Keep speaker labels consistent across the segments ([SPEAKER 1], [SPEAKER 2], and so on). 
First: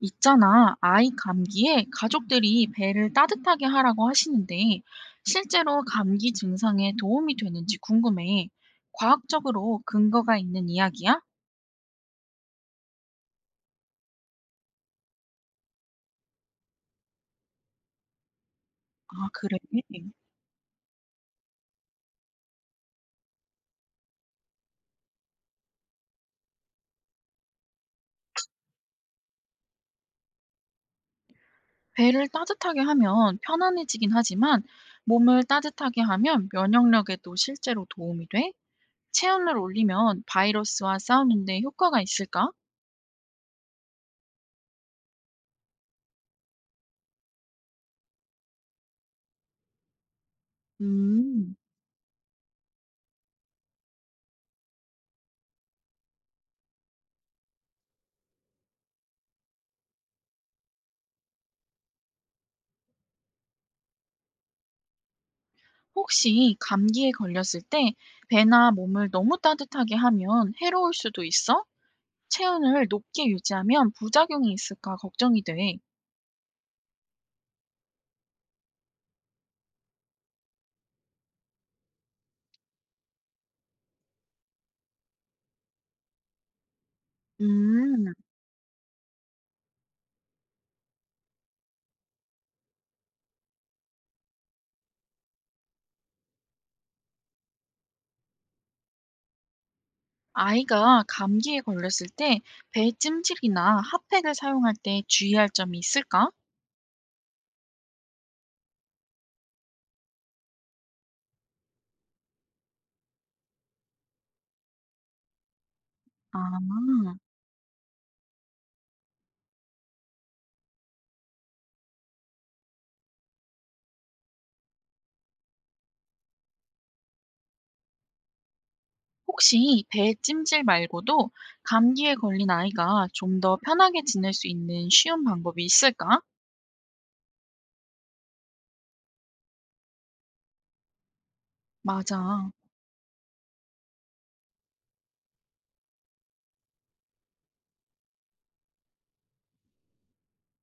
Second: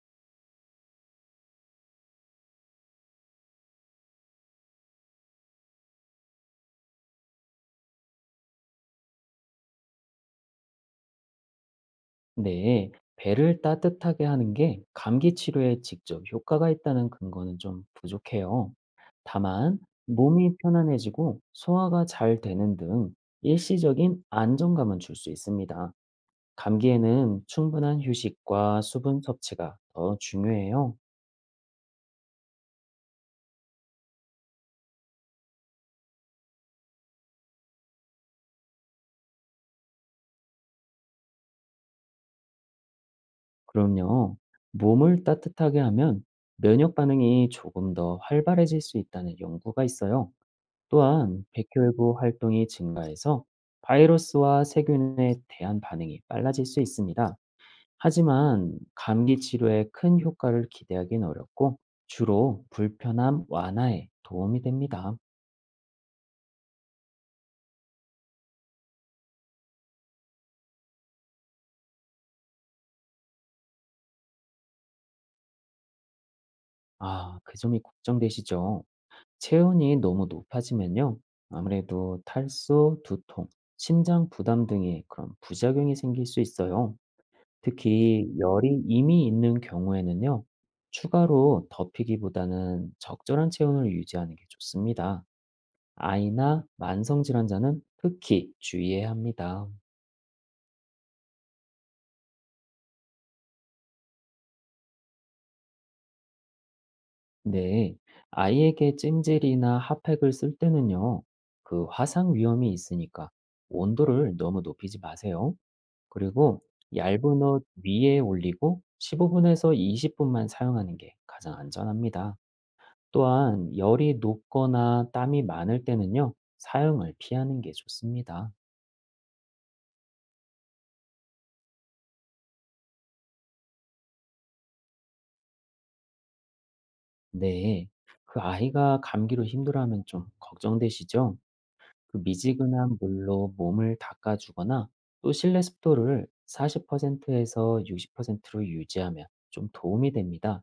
[SPEAKER 1] 있잖아, 아이 감기에 가족들이 배를 따뜻하게 하라고 하시는데, 실제로 감기 증상에 도움이 되는지 궁금해. 과학적으로 근거가 있는 이야기야?
[SPEAKER 2] 네, 배를 따뜻하게 하는 게 감기 치료에 직접 효과가 있다는 근거는 좀 부족해요.
[SPEAKER 1] 아, 그래.
[SPEAKER 2] 다만, 몸이 편안해지고 소화가 잘 되는 등 일시적인 안정감은 줄 수 있습니다. 감기에는 충분한 휴식과 수분 섭취가 더 중요해요.
[SPEAKER 1] 배를 따뜻하게 하면 편안해지긴 하지만, 몸을 따뜻하게 하면 면역력에도 실제로 도움이 돼? 체온을 올리면 바이러스와 싸우는데 효과가 있을까?
[SPEAKER 2] 그럼요, 몸을 따뜻하게 하면 면역 반응이 조금 더 활발해질 수 있다는 연구가 있어요. 또한
[SPEAKER 1] 음,
[SPEAKER 2] 백혈구 활동이 증가해서 바이러스와 세균에 대한 반응이 빨라질 수 있습니다. 하지만 감기 치료에 큰 효과를 기대하기는 어렵고 주로 불편함 완화에 도움이 됩니다.
[SPEAKER 1] 혹시 감기에 걸렸을 때 배나 몸을 너무 따뜻하게 하면 해로울 수도 있어? 체온을 높게 유지하면 부작용이 있을까 걱정이 돼.
[SPEAKER 2] 아, 그 점이 걱정되시죠? 체온이 너무 높아지면요. 아무래도 탈수, 두통, 심장 부담 등의 그런 부작용이 생길 수 있어요.
[SPEAKER 1] 음,
[SPEAKER 2] 특히 열이 이미 있는 경우에는요, 추가로 덮이기보다는 적절한 체온을 유지하는 게 좋습니다. 아이나 만성질환자는 특히 주의해야 합니다.
[SPEAKER 1] 아이가 감기에 걸렸을 때 배찜질이나 핫팩을 사용할 때 주의할 점이 있을까?
[SPEAKER 2] 네, 아이에게 찜질이나 핫팩을 쓸 때는요, 그 화상 위험이 있으니까 온도를 너무 높이지 마세요.
[SPEAKER 1] 아,
[SPEAKER 2] 그리고 얇은 옷 위에 올리고 15분에서 20분만 사용하는 게 가장 안전합니다. 또한 열이 높거나 땀이 많을 때는요, 사용을 피하는 게 좋습니다.
[SPEAKER 1] 혹시 배찜질 말고도 감기에 걸린 아이가 좀 더 편하게 지낼 수 있는 쉬운 방법이 있을까?
[SPEAKER 2] 네. 그 아이가 감기로 힘들어하면 좀 걱정되시죠? 그
[SPEAKER 1] 맞아.
[SPEAKER 2] 미지근한 물로 몸을 닦아주거나 또 실내 습도를 40%에서 60%로 유지하면 좀 도움이 됩니다.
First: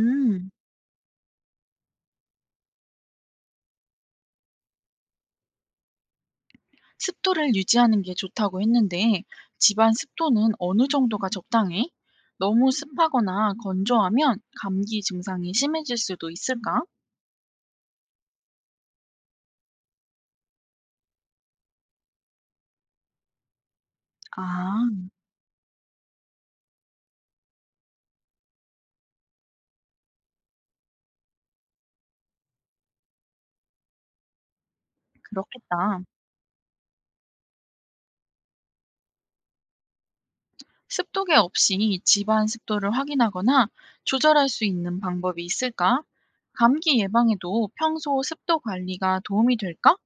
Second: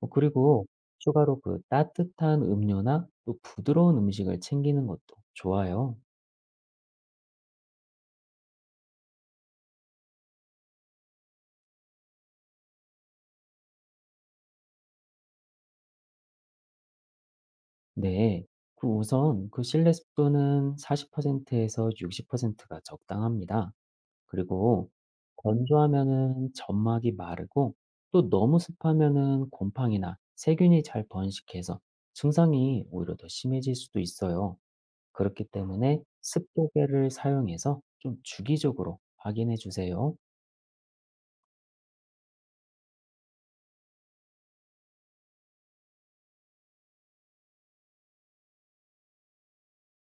[SPEAKER 2] 그리고 추가로 그 따뜻한 음료나 또 부드러운 음식을 챙기는 것도 좋아요.
[SPEAKER 1] 습도를 유지하는 게 좋다고 했는데 집안 습도는 어느 정도가 적당해? 너무 습하거나 건조하면 감기 증상이 심해질 수도 있을까?
[SPEAKER 2] 네. 그 우선 그 실내 습도는 40%에서 60%가 적당합니다.
[SPEAKER 1] 아,
[SPEAKER 2] 그리고 건조하면은 점막이 마르고 또 너무 습하면은 곰팡이나 세균이 잘 번식해서 증상이 오히려 더 심해질 수도 있어요. 그렇기
[SPEAKER 1] 그렇겠다.
[SPEAKER 2] 때문에 습도계를 사용해서 좀 주기적으로 확인해 주세요.
[SPEAKER 1] 습도계 없이 집안 습도를 확인하거나 조절할 수 있는 방법이 있을까? 감기 예방에도 평소 습도 관리가 도움이 될까?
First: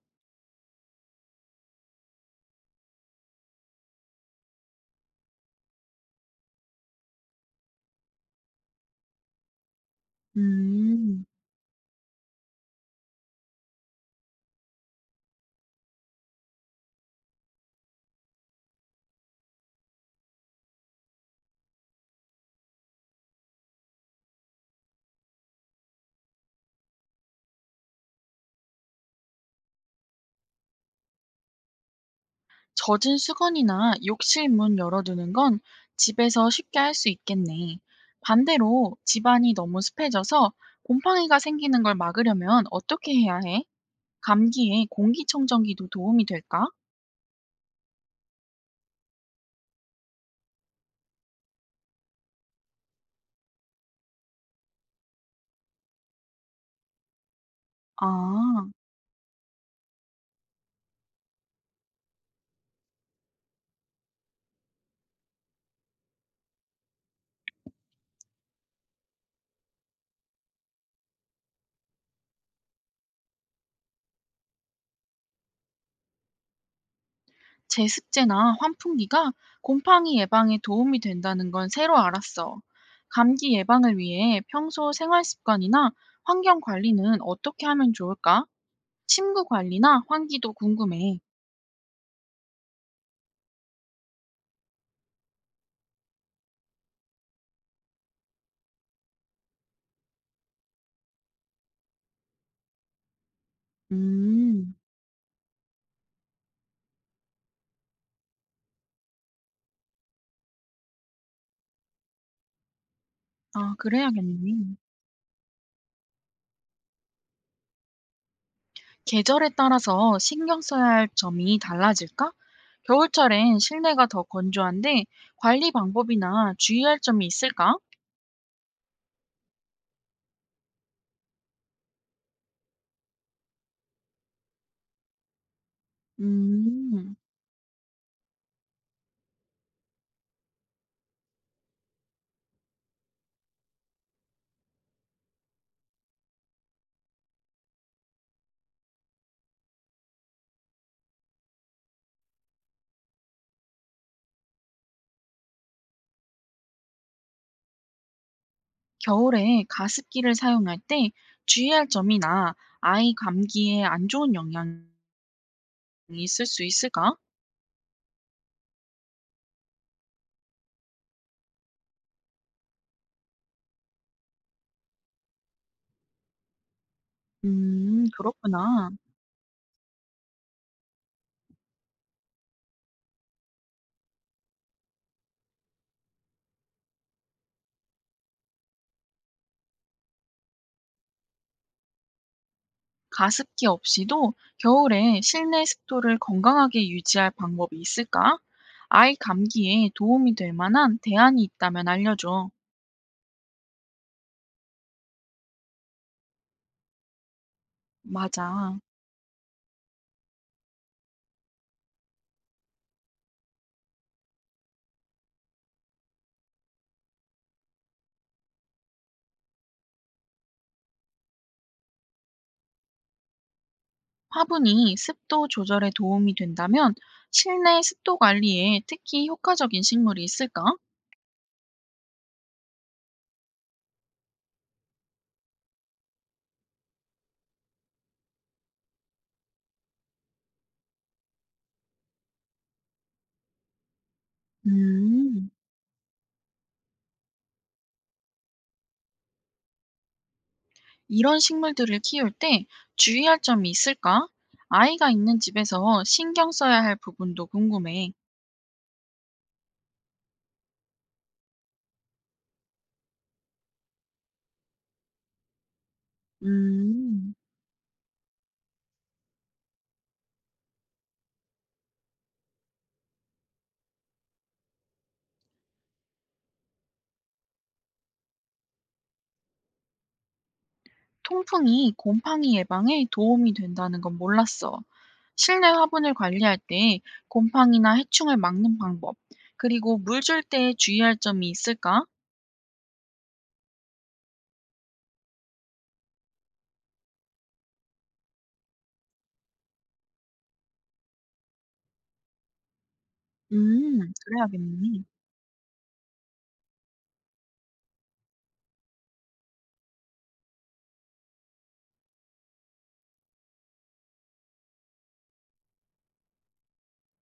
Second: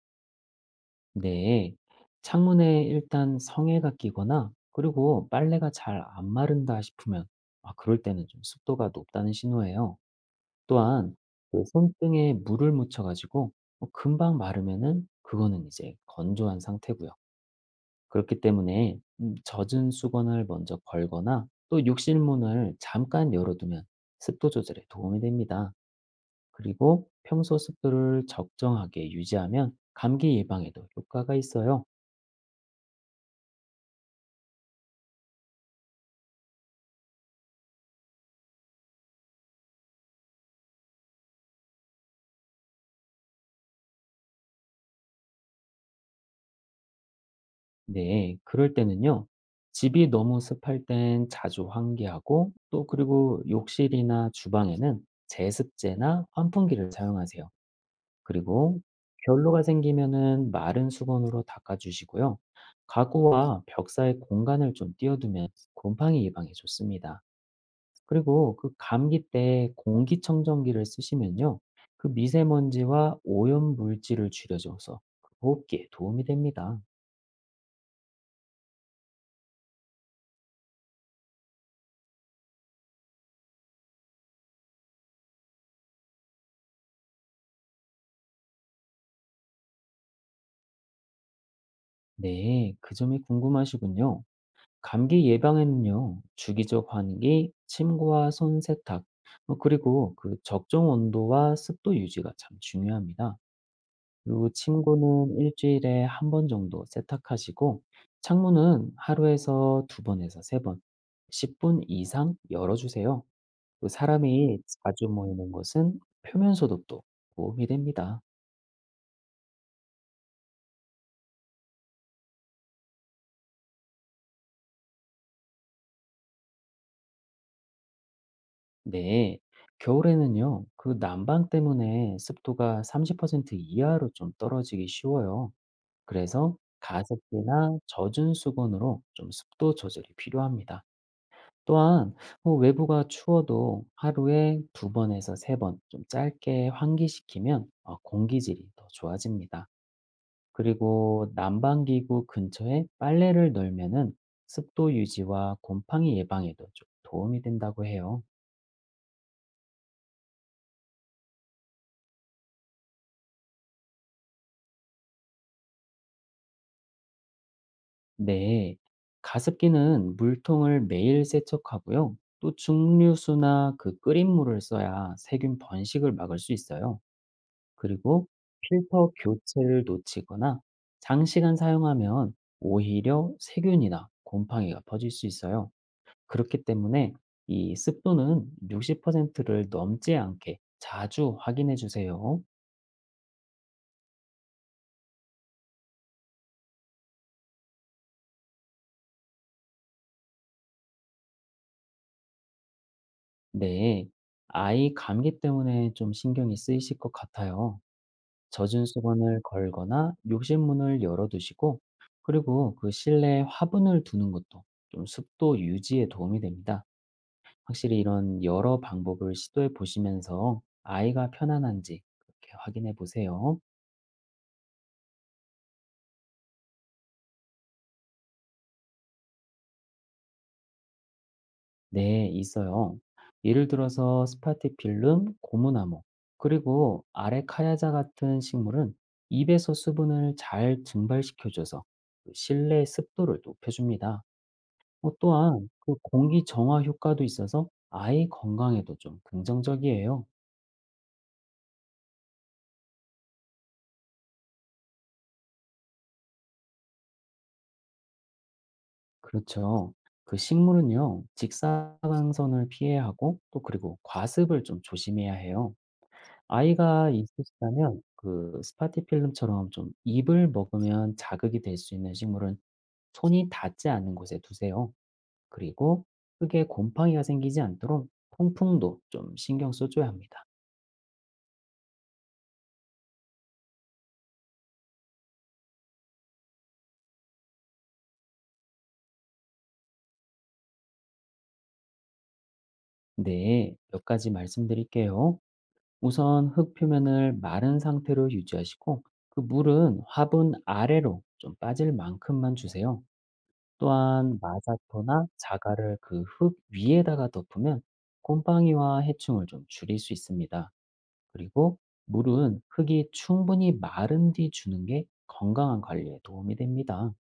[SPEAKER 2] 네, 창문에 일단 성에가 끼거나 그리고 빨래가 잘 안 마른다 싶으면 아, 그럴 때는 좀 습도가 높다는 신호예요. 또한
[SPEAKER 1] 음.
[SPEAKER 2] 그 손등에 물을 묻혀가지고 뭐 금방 마르면은 그거는 이제 건조한 상태고요. 그렇기 때문에 젖은 수건을 먼저 걸거나 또 욕실문을 잠깐 열어두면 습도 조절에 도움이 됩니다. 그리고 평소 습도를 적정하게 유지하면 감기 예방에도 효과가 있어요.
[SPEAKER 1] 젖은 수건이나 욕실 문 열어두는 건 집에서 쉽게 할 수 있겠네. 반대로 집안이 너무 습해져서 곰팡이가 생기는 걸 막으려면 어떻게 해야 해? 감기에 공기청정기도 도움이 될까?
[SPEAKER 2] 네, 그럴 때는요. 집이 너무 습할 땐 자주 환기하고 또 그리고 욕실이나 주방에는 제습제나 환풍기를 사용하세요.
[SPEAKER 1] 아,
[SPEAKER 2] 그리고 결로가 생기면은 마른 수건으로 닦아주시고요. 가구와 벽 사이 공간을 좀 띄워두면 곰팡이 예방에 좋습니다. 그리고 그 감기 때 공기청정기를 쓰시면요. 그 미세먼지와 오염 물질을 줄여줘서 그 호흡기에 도움이 됩니다.
[SPEAKER 1] 제습제나 환풍기가 곰팡이 예방에 도움이 된다는 건 새로 알았어. 감기 예방을 위해 평소 생활 습관이나 환경 관리는 어떻게 하면 좋을까? 침구 관리나 환기도 궁금해.
[SPEAKER 2] 네, 그 점이 궁금하시군요. 감기 예방에는요, 주기적 환기, 침과 손 세탁, 그리고 그 적정 온도와 습도 유지가 참 중요합니다. 그리고
[SPEAKER 1] 음.
[SPEAKER 2] 침구는 일주일에 한 번 정도 세탁하시고, 창문은 하루에서 두 번에서 세 번, 10분 이상 열어주세요.
[SPEAKER 1] 아
[SPEAKER 2] 그 사람이
[SPEAKER 1] 그래야겠네.
[SPEAKER 2] 자주 모이는 곳은 표면 소독도 도움이 됩니다.
[SPEAKER 1] 계절에 따라서 신경 써야 할 점이 달라질까? 겨울철엔 실내가 더 건조한데 관리 방법이나 주의할 점이 있을까?
[SPEAKER 2] 네, 겨울에는요, 그 난방 때문에 습도가 30% 이하로 좀 떨어지기 쉬워요. 그래서
[SPEAKER 1] 음,
[SPEAKER 2] 가습기나 젖은 수건으로 좀 습도 조절이 필요합니다. 또한 뭐 외부가 추워도 하루에 두 번에서 세 번 좀 짧게 환기시키면 공기질이 더 좋아집니다. 그리고 난방기구 근처에 빨래를 널면은 습도 유지와 곰팡이 예방에도 좀 도움이 된다고 해요.
[SPEAKER 1] 겨울에 가습기를 사용할 때 주의할 점이나 아이 감기에 안 좋은 영향이 있을 수 있을까?
[SPEAKER 2] 네, 가습기는 물통을 매일 세척하고요. 또 증류수나 그 끓인 물을 써야 세균 번식을 막을 수 있어요. 그리고
[SPEAKER 1] 그렇구나.
[SPEAKER 2] 필터 교체를 놓치거나 장시간 사용하면 오히려 세균이나 곰팡이가 퍼질 수 있어요. 그렇기 때문에 이 습도는 60%를 넘지 않게 자주 확인해 주세요.
[SPEAKER 1] 가습기 없이도 겨울에 실내 습도를 건강하게 유지할 방법이 있을까? 아이 감기에 도움이 될 만한 대안이 있다면 알려줘.
[SPEAKER 2] 네, 아이 감기 때문에 좀 신경이 쓰이실 것 같아요.
[SPEAKER 1] 맞아.
[SPEAKER 2] 젖은 수건을 걸거나 욕실문을 열어두시고 그리고 그 실내에 화분을 두는 것도 좀 습도 유지에 도움이 됩니다. 확실히 이런 여러 방법을 시도해 보시면서 아이가 편안한지 그렇게 확인해 보세요.
[SPEAKER 1] 화분이 습도 조절에 도움이 된다면 실내 습도 관리에 특히 효과적인 식물이 있을까?
[SPEAKER 2] 네, 있어요. 예를 들어서 스파티필름, 고무나무, 그리고 아레카야자 같은 식물은 입에서 수분을 잘 증발시켜줘서 그 실내 습도를 높여줍니다.
[SPEAKER 1] 음,
[SPEAKER 2] 또한 그 공기 정화 효과도 있어서 아이 건강에도 좀 긍정적이에요.
[SPEAKER 1] 이런 식물들을 키울 때 주의할 점이 있을까? 아이가 있는 집에서 신경 써야 할 부분도 궁금해.
[SPEAKER 2] 그렇죠. 그 식물은요, 직사광선을 피해야 하고 또 그리고 과습을 좀 조심해야 해요. 아이가
[SPEAKER 1] 음.
[SPEAKER 2] 있으시다면 그 스파티필름처럼 좀 잎을 먹으면 자극이 될 수 있는 식물은 손이 닿지 않는 곳에 두세요. 그리고 크게 곰팡이가 생기지 않도록 통풍도 좀 신경 써줘야 합니다.
[SPEAKER 1] 통풍이 곰팡이 예방에 도움이 된다는 건 몰랐어. 실내 화분을 관리할 때 곰팡이나 해충을 막는 방법, 그리고 물 줄 때 주의할 점이 있을까?
[SPEAKER 2] 네, 몇 가지 말씀드릴게요. 우선 흙 표면을 마른 상태로 유지하시고 그 물은 화분 아래로 좀 빠질 만큼만 주세요. 또한
[SPEAKER 1] 그래야겠네.
[SPEAKER 2] 마사토나 자갈을 그 흙 위에다가 덮으면 곰팡이와 해충을 좀 줄일 수 있습니다. 그리고 물은 흙이 충분히 마른 뒤 주는 게 건강한 관리에 도움이 됩니다.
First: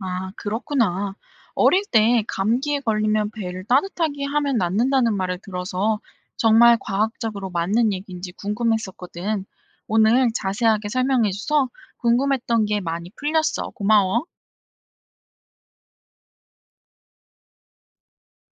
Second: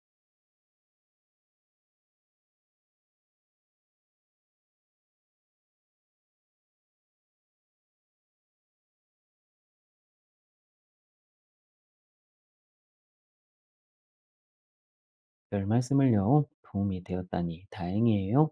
[SPEAKER 1] 아, 그렇구나. 어릴 때 감기에 걸리면 배를 따뜻하게 하면 낫는다는 말을 들어서 정말 과학적으로 맞는 얘기인지 궁금했었거든. 오늘 자세하게 설명해줘서 궁금했던 게 많이 풀렸어. 고마워.
[SPEAKER 2] 별 말씀을요. 도움이 되었다니 다행이에요.